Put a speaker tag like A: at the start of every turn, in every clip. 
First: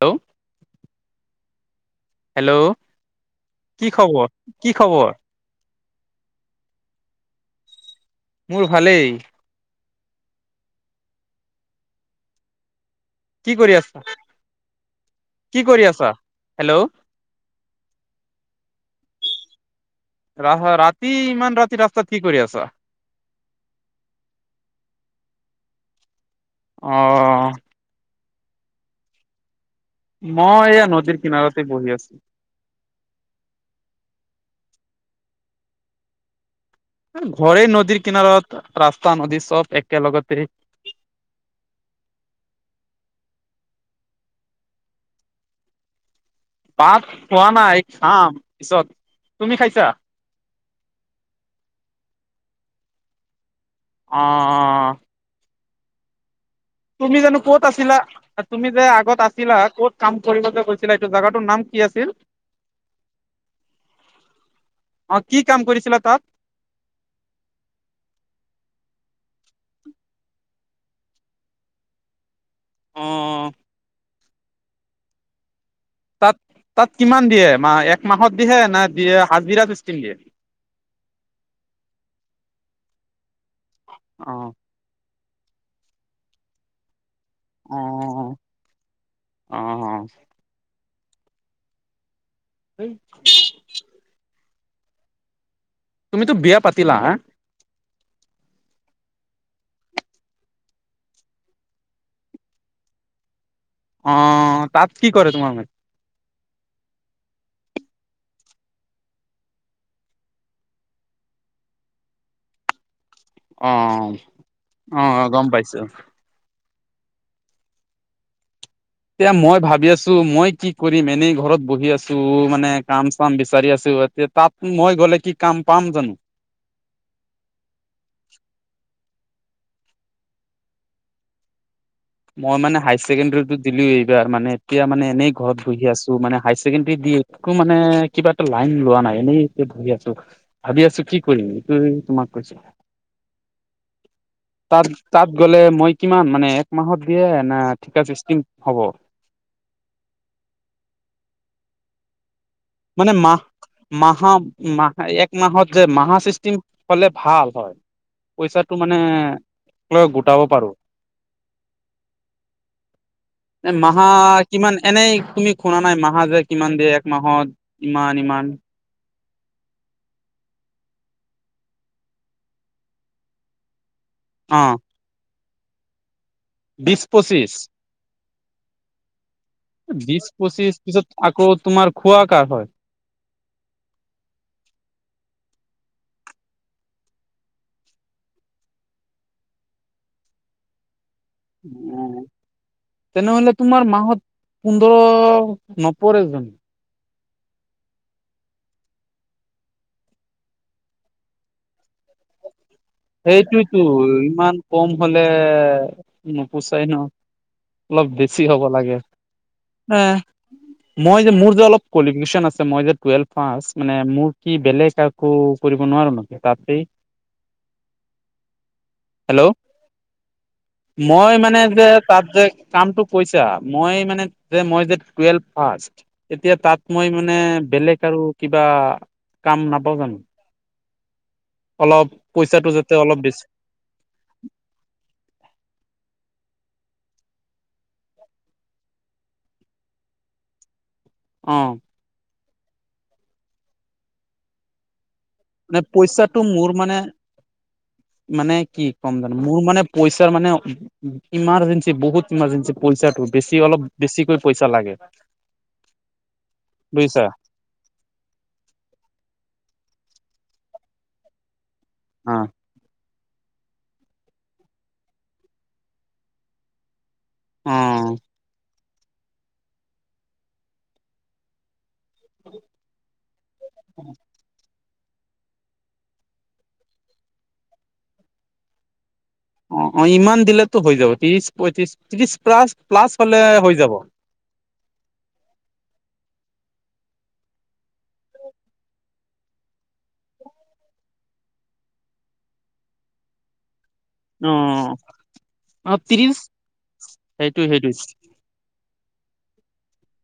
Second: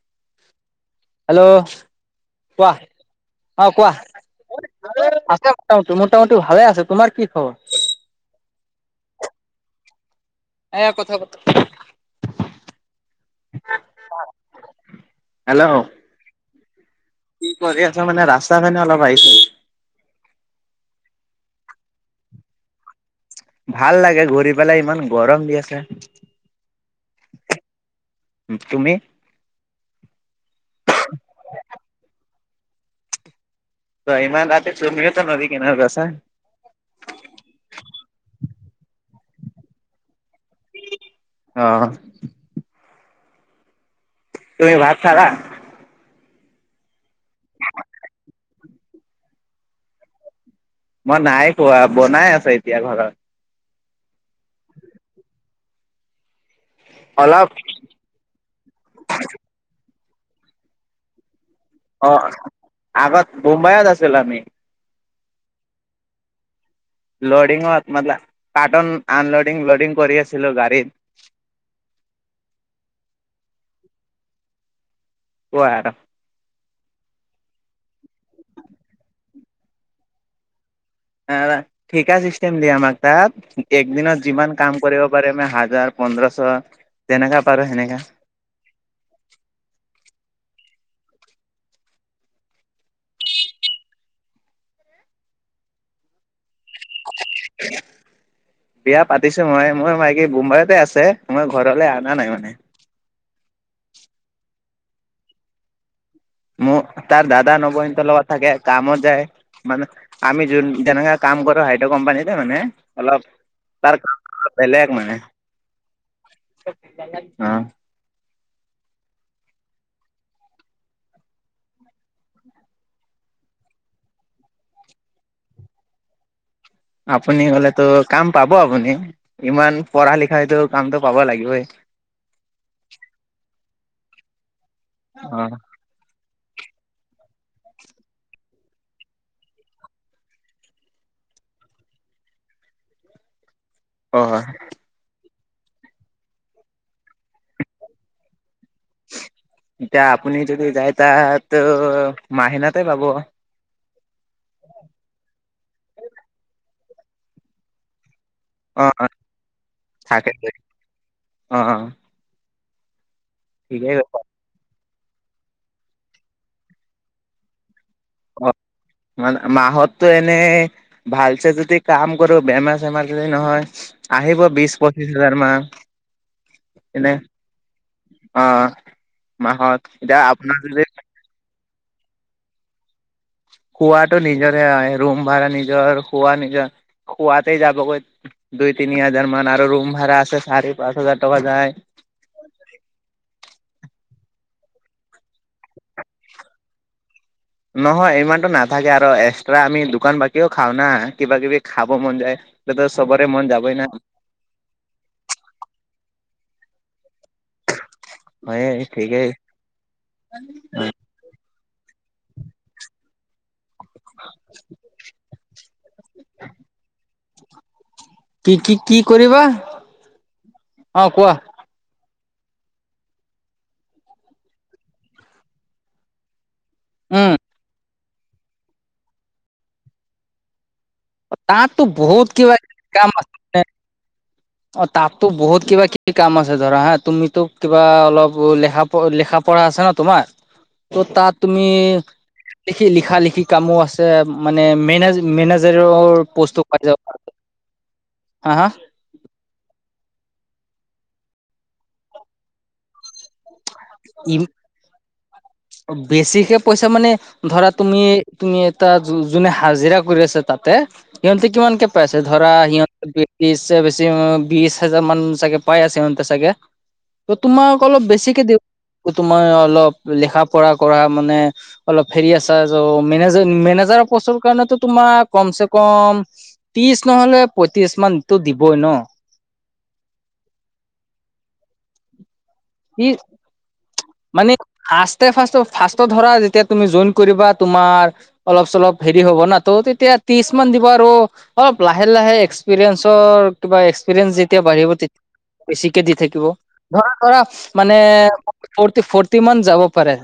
A: Hello
B: hello
A: hello
B: কোৱা? অ
A: কি
B: কোৱা?
A: খবৰ কি খবৰ
B: [unintelligible] অ মোটামুটি ভালে আছে। তোমাৰ কি খবৰ?
A: মোৰ ভালেই।
B: এ কথা বতা
A: কি কৰি আছ, কি
B: হেল্ল'
A: কৰি আছা? হেল্ল'।
B: কি কৰি আছা মানে ৰাস্তা ফালে অলপ আহিছো।
A: ৰা ৰাতি ইমান ৰাতি ৰাস্তাত কি কৰি আছা?
B: ভাল লাগে ঘূৰি পেলাই ইমান গৰম দি আছে।
A: অ।
B: তুমি?
A: মই এয়া নদীৰ কিনাৰতে বহি আছ-
B: ত ইমান ৰাতিত তুমি ত নদী কিনাৰত আছা।
A: ঘৰে নদীৰ কিনাৰত, ৰাস্তা নদী চব একেলগতেই।
B: অ। তুমি ভাত খালা?
A: পাত খোৱা নাই খাম পিছত। তুমি খাইছা?
B: মই নাই খোৱা বনাই আছে এতিয়া ঘৰত
A: অ তুমি জানো
B: অলপ
A: ক'ত আছিলা তুমি যে আগত আছিলা ক'ত কাম কৰিব যে গৈছিলা এইটো জোগাটোৰ নাম কি আছিল
B: অ আগত মুম্বাইত আছিল আমি
A: অ কি কাম কৰিছিলা তাত
B: ল'ডিঙত মতলা কাৰ্টুন আনল'ডিং ল'ডিং কৰি আছিলোঁ গাড়ীত
A: অ
B: কোৱা
A: তাত তাত কিমান দিয়ে মাহ এক মাহত দিয়ে নে দিয়ে হাজিৰা ছিষ্টেম দিয়ে।
B: ঠিকা চিষ্টেম দিয়ে আমাৰ তাত একদিনত
A: অ',
B: যিমান কাম কৰিব পাৰি আমে হাজাৰ পোন্ধৰশ তেনেকা পাৰো সেনেকা
A: অ', অ সেই তুমিতো বিয়া পাতিলা হা
B: [unintelligible] বিয়া পাতিছো মই মোৰ মাইকী বোম্বাইতে আছে মই ঘৰলৈ অনা নাই মানে
A: অ তাত কি কৰে তোমাৰ মে
B: মোৰ তাৰ দাদা নবৌ হতৰ লগত থাকে কামত যায় মানে আমি যোন যেনেকে কাম কৰো হাইড কোম্পানীতে মানে অলপ তাৰ
A: অ',
B: কাম বেলেগ মানে
A: অ', গম পাইছো।
B: অ
A: এতিয়া মই ভাবি আছো মই কি কৰিম এনেই ঘৰত বহি আছো মানে কাম চাম বিচাৰি আছো এতিয়া তাত মই গ'লে কি কাম পাম জানো?
B: আপুনি গলেতো কাম পাব আপুনি ইমান পঢ়া লিখাইতো কামটো পাব লাগিবই
A: মই মানে হাইাৰ ছেকেণ্ডাৰী টো এইবাৰ মানে এতিয়া মানে এনেই
B: অ
A: ঘৰত বহি আছো মানে হাই ছেকেণ্ডৰী দি একো মানে কিবা এটা লাইন লোৱা নাই এনেই এতিয়া বহি আছো। ভাবি আছো কি কৰিম এইটো তোমাক কৈছোঁ
B: অ হয়
A: তাত তাত গ'লে মই কিমান মানে এক মাহত দিয়ে না ঠিকা চিচটিম হ'ব
B: এতিয়া আপুনি যদি যায় তাত মাহেনত
A: মানে মাহ মাহা মাহ এক মাহত যে মাহা সিষ্টিম হলে ভাল হয় পইচাটো
B: অ
A: মানে লৈ গোটাব
B: তাকেই
A: পাৰো
B: অ অ',
A: এ
B: ঠিকেই কৈছা।
A: মাহত কিমান এনেই তুমি হোনা নাই মাহা যে কিমান দিয়ে একমাহত ইমান ইমান
B: মাহতো এনেই ভালছে যদি কাম কৰো বেমাৰ চেমাৰ যদি নহয় আহিব
A: অ
B: বিশ পঁচিশ হাজাৰ মান
A: বিশছ
B: এনে
A: পঁচিছ
B: অ মাহত এতিয়া
A: বিশ
B: আপোনাৰ
A: পঁচিশ
B: যদি
A: পিছত আকৌ তোমাৰ খোৱা কাৰ হয়
B: খুৱটো নিজৰে হয় ৰুম ভাড়া নিজৰ খোৱা নিজৰ খুৱাতে যাবগৈ দুই তিনি হাজাৰ মান আৰু ৰুম ভাড়া আছে চাৰি পাচ হাজাৰ টকা যায়
A: উম তেনেহলে তোমাৰ মাহত পোন্ধৰ নপৰেজোন
B: নহয় ইমানটো নাথাকে আৰু এক্সট্ৰা আমি দোকান বাকীও খাওঁ না কিবা কিবি খাব মন যায় লেটেছ
A: সেইটোয়েতো ইমান কম হলে নোপোচাই ন অলপ বে ছি হ'ব
B: হয়ে
A: লাগে,
B: ঠিকেই
A: এ মই যে মোৰ যে অলপ কোৱালিফিকেশ্যন আছে মই যে টুৱেলভ পাষ্ট মানে মোৰ কি বেলেগ আকৌ কৰিব নোৱাৰো নেকি তাতেই
B: কি কি কি কৰ
A: হেল্ল'
B: কোৱা
A: মই মানে যে তাত যে কামটো কৈছা মই মানে যে মই যে টুৱেলভ ফাৰ্ষ্ট এতিয়া তাত মই
B: উম,
A: মানে বেলেগ আৰু কিবা কাম নাপাও জানো
B: তাততো
A: অলপ
B: বহুত কিবা
A: পইচাটো যাতে
B: কাম
A: অলপ
B: আছে
A: বেছি
B: তাততো বহুত কিবা কিবি কাম আছে ধৰা হা তুমিতো কিবা অলপ লেখা ত লেখা পঢ়া আছে ন তোমাৰ
A: [unintelligible]
B: ত' তাত
A: অ
B: তুমি লিখি লিখা লিখি কামো আছে মানে মেনেজ
A: মানে
B: মেনেজাৰেও
A: পইচাটো
B: পষ্ট টো
A: মোৰ
B: পাই
A: মানে
B: যাব পাৰা হা
A: মানে
B: হা
A: কি কম জানো মোৰ মানে পইচাৰ মানে ইমাৰ্জেঞ্চি বহুত ইমাৰজেঞ্চি পইচাটো বেছি অলপ বেছিকৈ
B: ইম
A: পইচা লাগে
B: বেছিকে পইচা মানে
A: বুইছা
B: ধৰা তুমি তুমি এটা যো যোনে হাজিৰা কৰি আছে তাতে সিহঁতে কিমান কে পাইছে
A: অ
B: ধৰা সিহঁতে বিছচে বেছি বিশ হাজাৰ মান চাগে পাই আছে সিহঁতে চাগে ত তোমাক অলপ বেছিকে দিব তোমাৰ অলপ লিখা পঢ়া কৰা মানে অলপ ফেৰি আছা জৌ মেনেজাৰ মেনেজাৰৰ পষ্টৰ কাৰণে তৌ তোমাৰ কমচে কম ত্ৰিশ নহলেও পইত্ৰিশ মানতো দিবই ন
A: অ অ ইমান দিলেতো হৈ যাব ত্ৰিশ পঁয়ত্ৰিশ ত্ৰিশ প্লাছ
B: ই
A: প্লাছ হলে হৈ যাব
B: মানে ফাষ্টে ফাষ্ট ফাষ্টত ধৰা যেতিয়া তুমি জইন কৰিবা তোমাৰ অলপ চলপ হেৰি হ'ব ন তো তেতিয়া ত্ৰিশ মান দিব আৰু অলপ লাহে লাহে এক্সপিৰিয়েঞ্চৰ কিবা এক্সপিৰিয়েঞ্চ যেতিয়া বাঢ়িব তেতিয়া
A: অ
B: বেছিকে দি
A: ত্ৰিশ
B: থাকিব ধৰা ধৰা
A: সেইটো সেইটো
B: ফৰটি ফৰটি মান যাব পাৰে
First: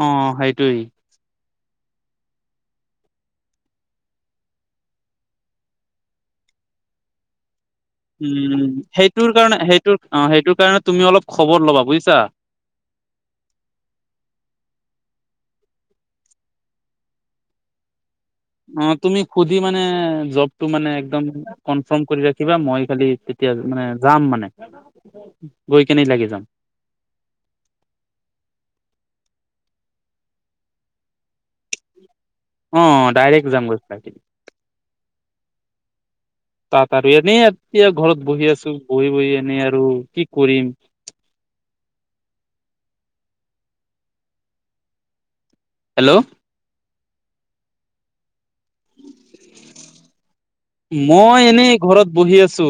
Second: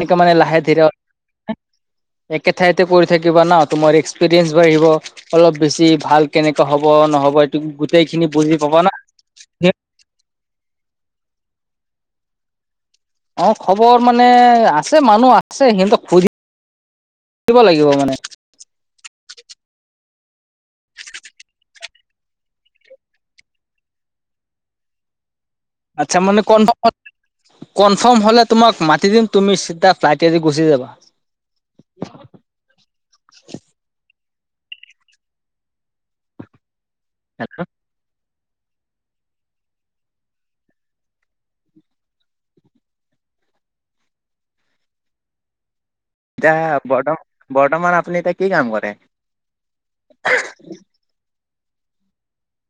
A: অ
B: মানে লাহে
A: সেইটোৱেই
B: ধীৰে
A: [inaudible]
B: একে ঠাইতে কৰি থাকিবা ন তোমাৰ এক্সপিৰিয়েঞ্চ বাঢ়িব অলপ বেছি ভাল কেনেকা হব নহ'ব এইটো গোটেই খিনি বুজি
A: উম
B: পাবা না
A: সেইটোৰ কাৰণে সেইটোৰ অ সেইটোৰ কাৰণে তুমি অলপ খবৰ ল'বা বুইছা
B: অ খবৰ মানে আছে মানুহ আছে সিহতক সুধি সুধিব লাগিব মানে
A: অ তুমি খোদি মানে জবটো মানে একদম কনফাৰ্ম কৰি ৰাখিবা মই খালি তেতিয়া মানে যাম মানে গৈ কেনে
B: আচ্ছা
A: লাগি যাম
B: মানে কনফাৰ্ম কনফাৰ্ম হলে তোমাক মাতি দিম তুমি চিধা ফ্লাইটেদি গুচি যাবা
A: অ ডাইৰেক্ট যাম গৈ ফ্লাইটেদি তাত আৰু এনেই এতিয়া ঘৰত বহি আছো বহি বহি এনেই আৰু কি কৰিম হেল্ল'
B: এতিয়া বৰ্ত বৰ্তমান আপুনি এতিয়া কি কাম কৰে
A: মই এনেই ঘৰত বহি আছো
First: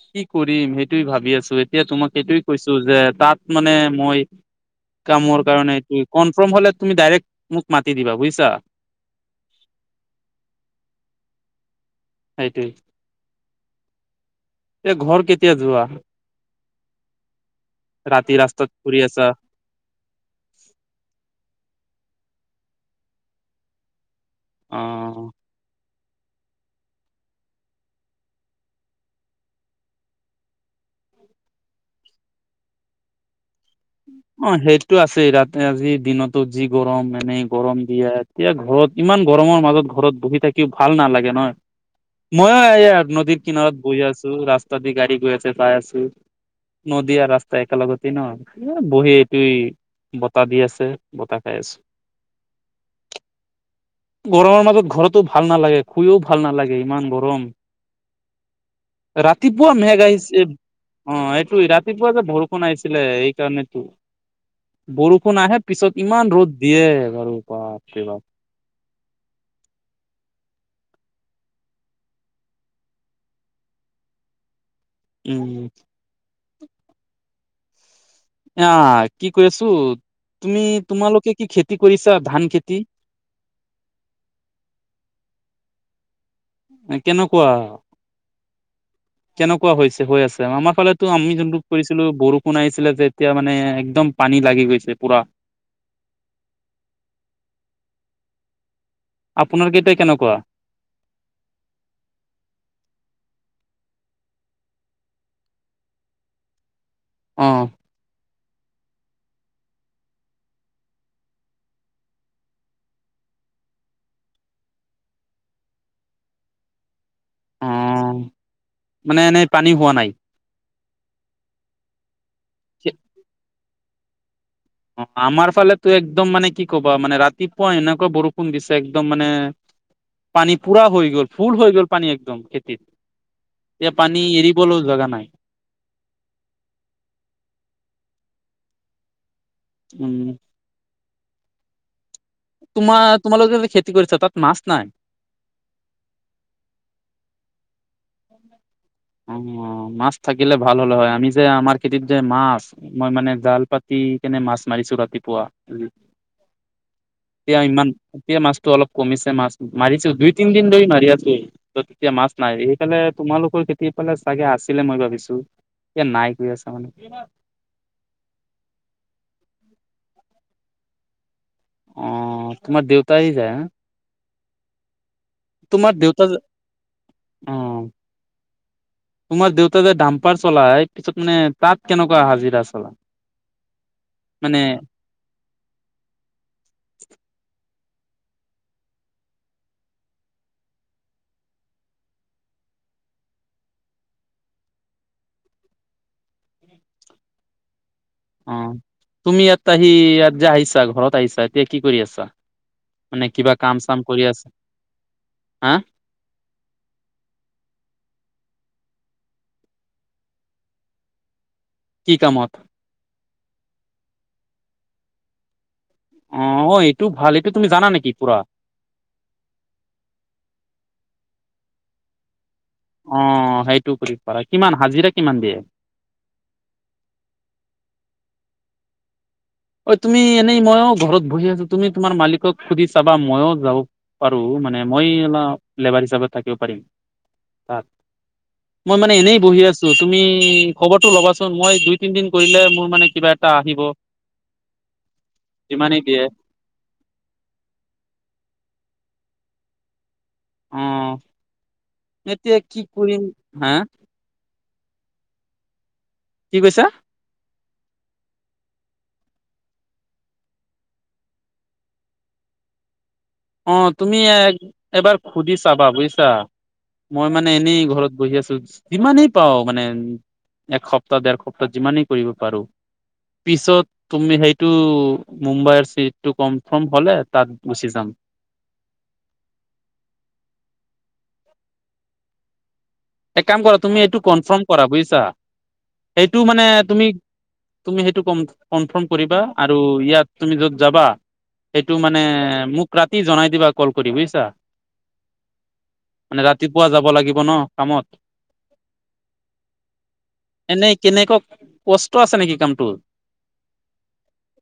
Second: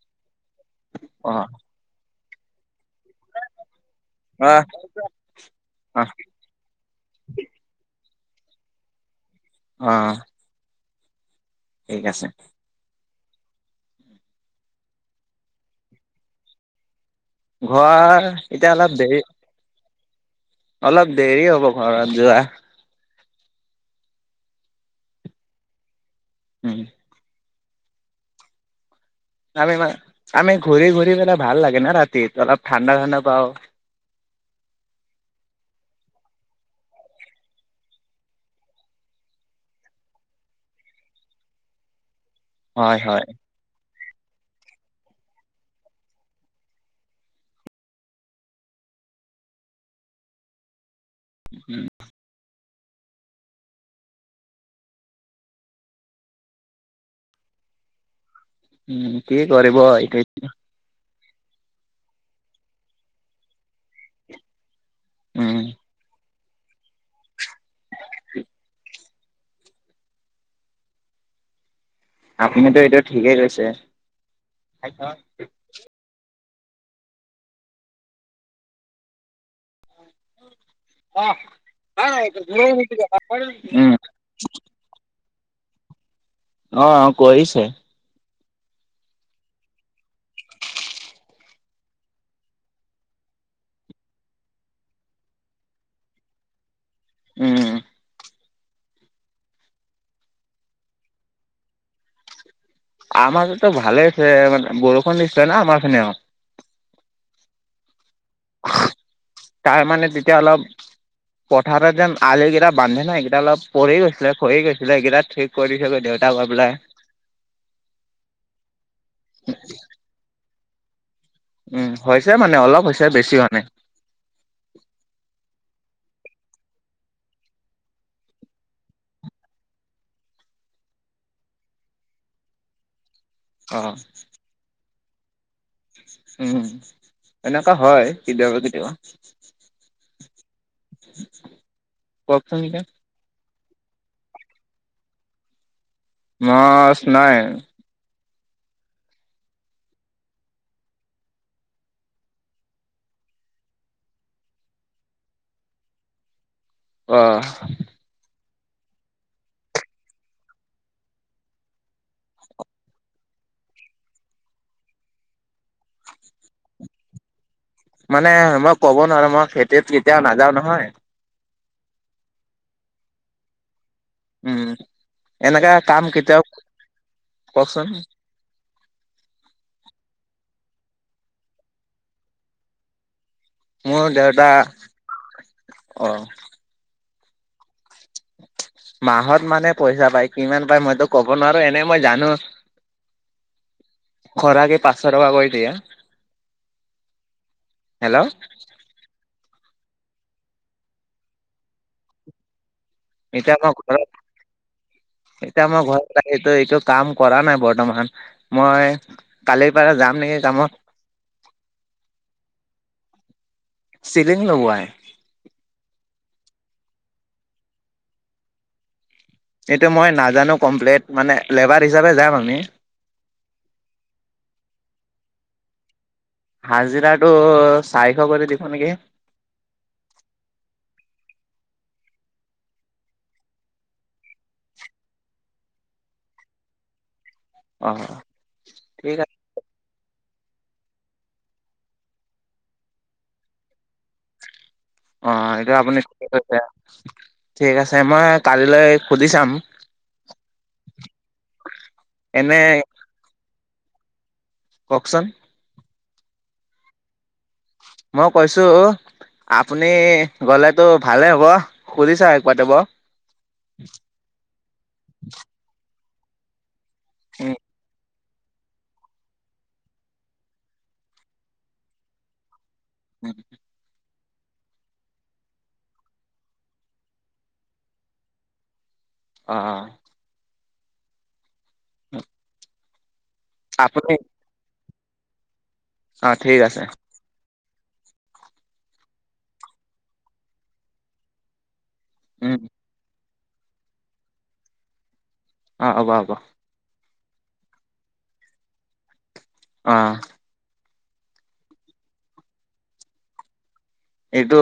A: কি কৰিম সেইটোৱে
B: অ
A: ভাবি আছো এতিয়া তোমাক এইটোৱে কৈছো যে তাত মানে মই
B: আহ
A: কামৰ কাৰণে
B: আহ
A: এইটোৱে কৰ্মফ ৰ্ফম হ'লে তুমি ডাইৰেক্ট মোক মাতি দিবা বুইছা
B: অ ঠিক আছে
A: সেইটোৱে এই ঘৰ কেতিয়া যোৱা
B: ঘৰ
A: ৰাতি ৰাস্তাত
B: এতিয়া
A: ফুৰি
B: অলপ দেৰি
A: আছা
B: অলপ দেৰি হ'ব ঘৰত যোৱা
A: অ
B: উম আমি মান আমি ঘূৰি ঘূৰি পেলাই ভাল লাগে না ৰাতি অলপ ঠাণ্ডা ঠাণ্ডা পাওঁ
A: অ সেইটো আছেই ৰাতি আজি দিনতো যি গৰম এনেই গৰম দিয়াত এতিয়া ঘৰত ইমান গৰমৰ মাজত ঘৰত বহি থাকিও ভাল নালাগে নহ।
B: হয়
A: ময়ো
B: হয়
A: নদীৰ কিনাৰত বহি আছো ৰাস্তা দি গাড়ী গৈ আছে চাই আছো। নদিয়াৰ ৰাস্তা একেলগতেই ন। এ বহি এইটো বতাহ দি আছে বতাহ খাই আছো। গৰমৰ মাজত ঘৰতো ভাল নালাগে, শুইও ভাল নালাগে ইমান গৰম।
B: উম কি কৰিব
A: ৰাতিপুৱা মেগ
B: এইটো
A: আহিছে। অঁ এইটো ৰাতিপুৱা যে বৰষুণ আহিছিলে এই কাৰণেতো। বৰষুণ আহে
B: উম
A: পিছত ইমান ৰ'দ দিয়ে বাপৰে বা-
B: আপুনিতো এইটো ঠিকে কৈছে।
A: উম আহ কি কৈছোঁ, তুমি তোমালোকে কি খেতি কৰিছা ধান খেতি-
B: উম অ
A: কেনেকুৱা?
B: কৰিছে
A: কেনেকুৱা হৈছে হৈ আছে আমাৰ ফালেতো আমি যোনটো কৰিছিলো বৰষুণ আহিছিলে যে এতিয়া মানে একদম- পানী লাগি গৈছে পুৰা।
B: উম
A: আপোনাৰ কেইটাই কেনেকুৱা?
B: আমাৰতো ভালে আছে মানে বৰষুণ দিছিলে না আমাৰ খিনিও-
A: অঁ
B: তাৰ মানে তেতিয়া অলপ- পথাৰত যেন আলু কেইটা বান্ধে নাই সকেইটা অলপ পৰি গৈছিলে খৰি গৈছিলে এইকেইটা ঠিক। কৰি থগৈ দেউতাক কৈ পেলাই
A: অঁ, মানে এনেই পানী হোৱা নাই।
B: উম, হৈছে মানে অলপ হৈছে বেছি হোৱা নাই।
A: অঁ আমাৰ ফালেত তো একদম মানে কি কবা মানে ৰাতিপুৱা এনেকুৱা বৰষুণ দিছে একদম মানে। পানী পুৰা হৈ গ'ল ফুল হৈ গ'ল পানী একদম খেতিত।
B: অ
A: এতিয়া পানী এৰিবলৈও জগা নাই।
B: উম এনেকুৱা হয় কেতিয়াবা কেতিয়াবা।
A: উম।
B: [unintelligible] কওকচোন এতিয়া
A: তোমাৰ তোমালোকে যে খেতি কৰিছা, তাত মাছ নাই।
B: মাছ নাই।
A: অঁ মাছ থাকিলে ভাল হ'লে হয় আমি যে আমাৰ খেতিত যে মাছ। মই মানে জাল পাতি কেনে মাছ মাৰিছো ৰাতিপুৱা।
B: অ
A: এতিয়া ইমান এতিয়া মাছটো অলপ কমিছে মাছ মাৰিছো দুই তিনদিন ধৰি মাৰি আছো। ত তেতিয়া মাছ নাই সেইফালে তোমালোকৰ তি- দি পালে চাগে আছিলে মই ভাবিছো এ নাই গৈ আছা মানে।
B: মানে মই ক'ব নোৱাৰো মই খেতিত কেতিয়াও নাযাও নহয়।
A: অ তোমাৰ দেউতাই যায়।
B: উম এনেকুৱা
A: তোমাৰ
B: কাম
A: দেউতা
B: কেতিয়াও
A: অ
B: কওকচোন।
A: তোমাৰ দেউতা যে দাম্পাৰ চলাই পিছত মানে তাত কেনেকুৱা হাজিৰা চলা।
B: মোৰ দেউতা
A: মানে
B: অ। মাহত মানে পইচা পায় কিমান পায় মইতো কব নোৱাৰো এনে মই জানো।
A: [inaudible]
B: খৰা কে পাঁচশ টকা কৰি দিয়ে। হেল্ল'।
A: অঁ, তুমি ইয়াত আহি ইয়াত যে আহিছা ঘৰত আহিছা এতিয়া কি কৰি আছা। মানে কিবা
B: এতিয়া মই
A: কাম চাম
B: ঘৰত
A: কৰি আছে,
B: এতিয়া
A: হা।
B: মই ঘৰত এইটো এইটো কাম কৰা নাই বৰ্তমান মই কালিৰ পৰা যাম নেকি কামত।
A: কি কামত।
B: চিলিং লগোৱাই।
A: অ এইটো ভাল এইটো তুমি জানা নেকি পুৰা?
B: এইটো মই নাজানো কমপ্লেট মানে লেবাৰ হিচাপে যাম আমি।
A: অ সেইটো কৰি পাৰা, কিমান হাজিৰা কিমান দিয়ে?
B: হাজিৰাটো চাৰিশ কৰি দিব নেকি।
A: ঐ তুমি এনেই মইয়ো ঘৰত বহি আছো তুমি তোমাৰ মালিকক সুধি চাবা ময়ো যাও। পাৰো মানে মই অলপ লেবাৰ হিচাপে থাকিব পাৰিম। তাত,
B: অ
A: মই মানে
B: ঠিক আছে
A: এনেই বহি আছ- তু তুমি খবৰটো ল'বাচোন মই দুই তিন দিন কৰিলে মোৰ মানে কিবা এটা আহিব।
B: অ এইটো আপুনি
A: যিমানেই দিয়ে
B: ঠিকে কৈছে ঠিক আছে মই কালিলৈ সুধি চাম।
A: অ
B: এনে
A: এতিয়া কি কৰিম হা।
B: কওকচোন?
A: কি কৈছা?
B: মই কৈছো। আপুনি গ'লেতো ভালেই হ'ব সুধিছা এক পা তব।
A: অ তুমি এবাৰ সুধি চাবা বুজিছা মই মানে এনেই ঘৰত। বহি আছো যিমানেই পাও মানে এসপ্তাহ দেৰ সপ্তাহ যিমানেই কৰিব পাৰো। পিছত। তুমি সেইটো মুম্বাইৰ চিটটো কনফ্ৰম হলে তাত গুচি যাম।
B: আ। [unintelligible]
A: এক কাম কৰা তুমি
B: আপুনি
A: এইটো কনফ্ৰম কৰা বুজিছা
B: অ
A: সেইটো
B: ঠিক
A: মানে
B: আছে
A: তুমি তুমি সেইটো কন কনফ্ৰম কৰিবা আৰু ইয়াত তুমি যত যাবা। সেইটো মানে
B: উম
A: মোক ৰাতি জনাই দিবা কল কৰি বুইছা।
B: অ হ'ব হ'ব।
A: তিপুৱা যাব লাগিব ন কামত।
B: অ।
A: এনেই কেনেকুৱা কষ্ট আছে নেকি কামটোৰ?
B: এইটো।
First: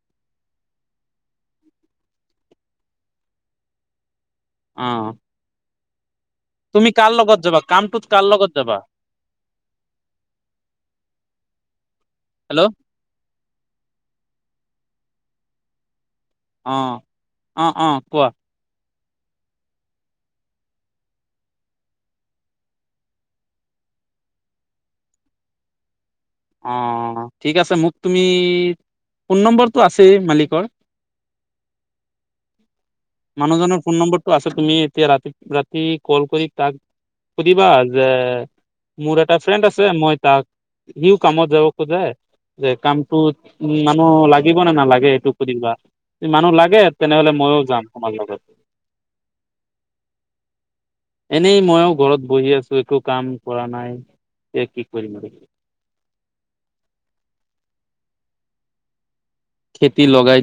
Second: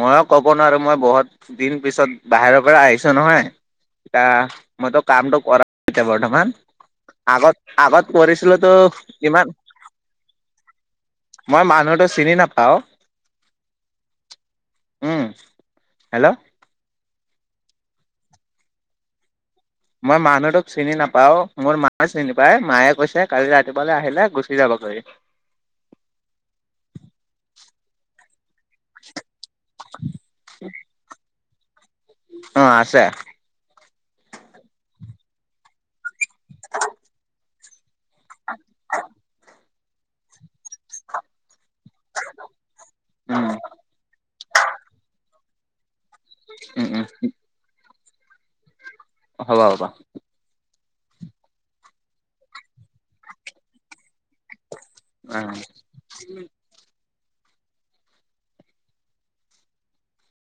B: ময়ে ক'ব নোৱাৰো মই বহুত দিন পিছত বাহিৰৰ পৰা আহিছোঁ নহয়। ইতা
A: অ
B: মইতো কামটো কৰা এতিয়া বৰ্তমান।
A: তুমি কাৰ লগত যাবা
B: আগত
A: কামটোত
B: আগত
A: কাৰ লগত
B: কৰিছিলো তো
A: যাবা
B: কিমান মই মানুহটো চিনি
A: হেল্ল'
B: নাপাওঁ। উম হেল্ল'।
A: অ অ অ কোৱা?
B: মই মানুহটোক চিনি নাপাও, মোৰ মাও চিনি নাপায়, মায়ে কৈছে কালি ৰাতিপুৱালে আহিলে গুচি যাব গৈ।
A: অ ঠিক আছে মোক তুমি ফোন নম্বৰটো আছেই মালিকৰ।
B: অ আছে।
A: মানুহজনৰ ফোন নম্বৰটো আছেই তুমি এতিয়া ৰাতি ৰাতি কল কৰি তাক দিবা যে মোৰ এটা ফ্ৰেণ্ড আছে মই তাক সিও কামত যাব ত যে কামটো
B: উম
A: উ মানুহ লাগিব নে নালাগে এইটো শুধিবা। মানুহ লাগে
B: উম উম
A: তেনেহলে মইয়ো যাম তোমাৰ লগত।
B: হ'ব হ'ব।
A: এনেই মইও ঘৰত বহি আছো একো কাম কৰা নাই। এ কি কৰিম আৰু
B: আহ [unintelligible]
A: খেতি লগাই দি-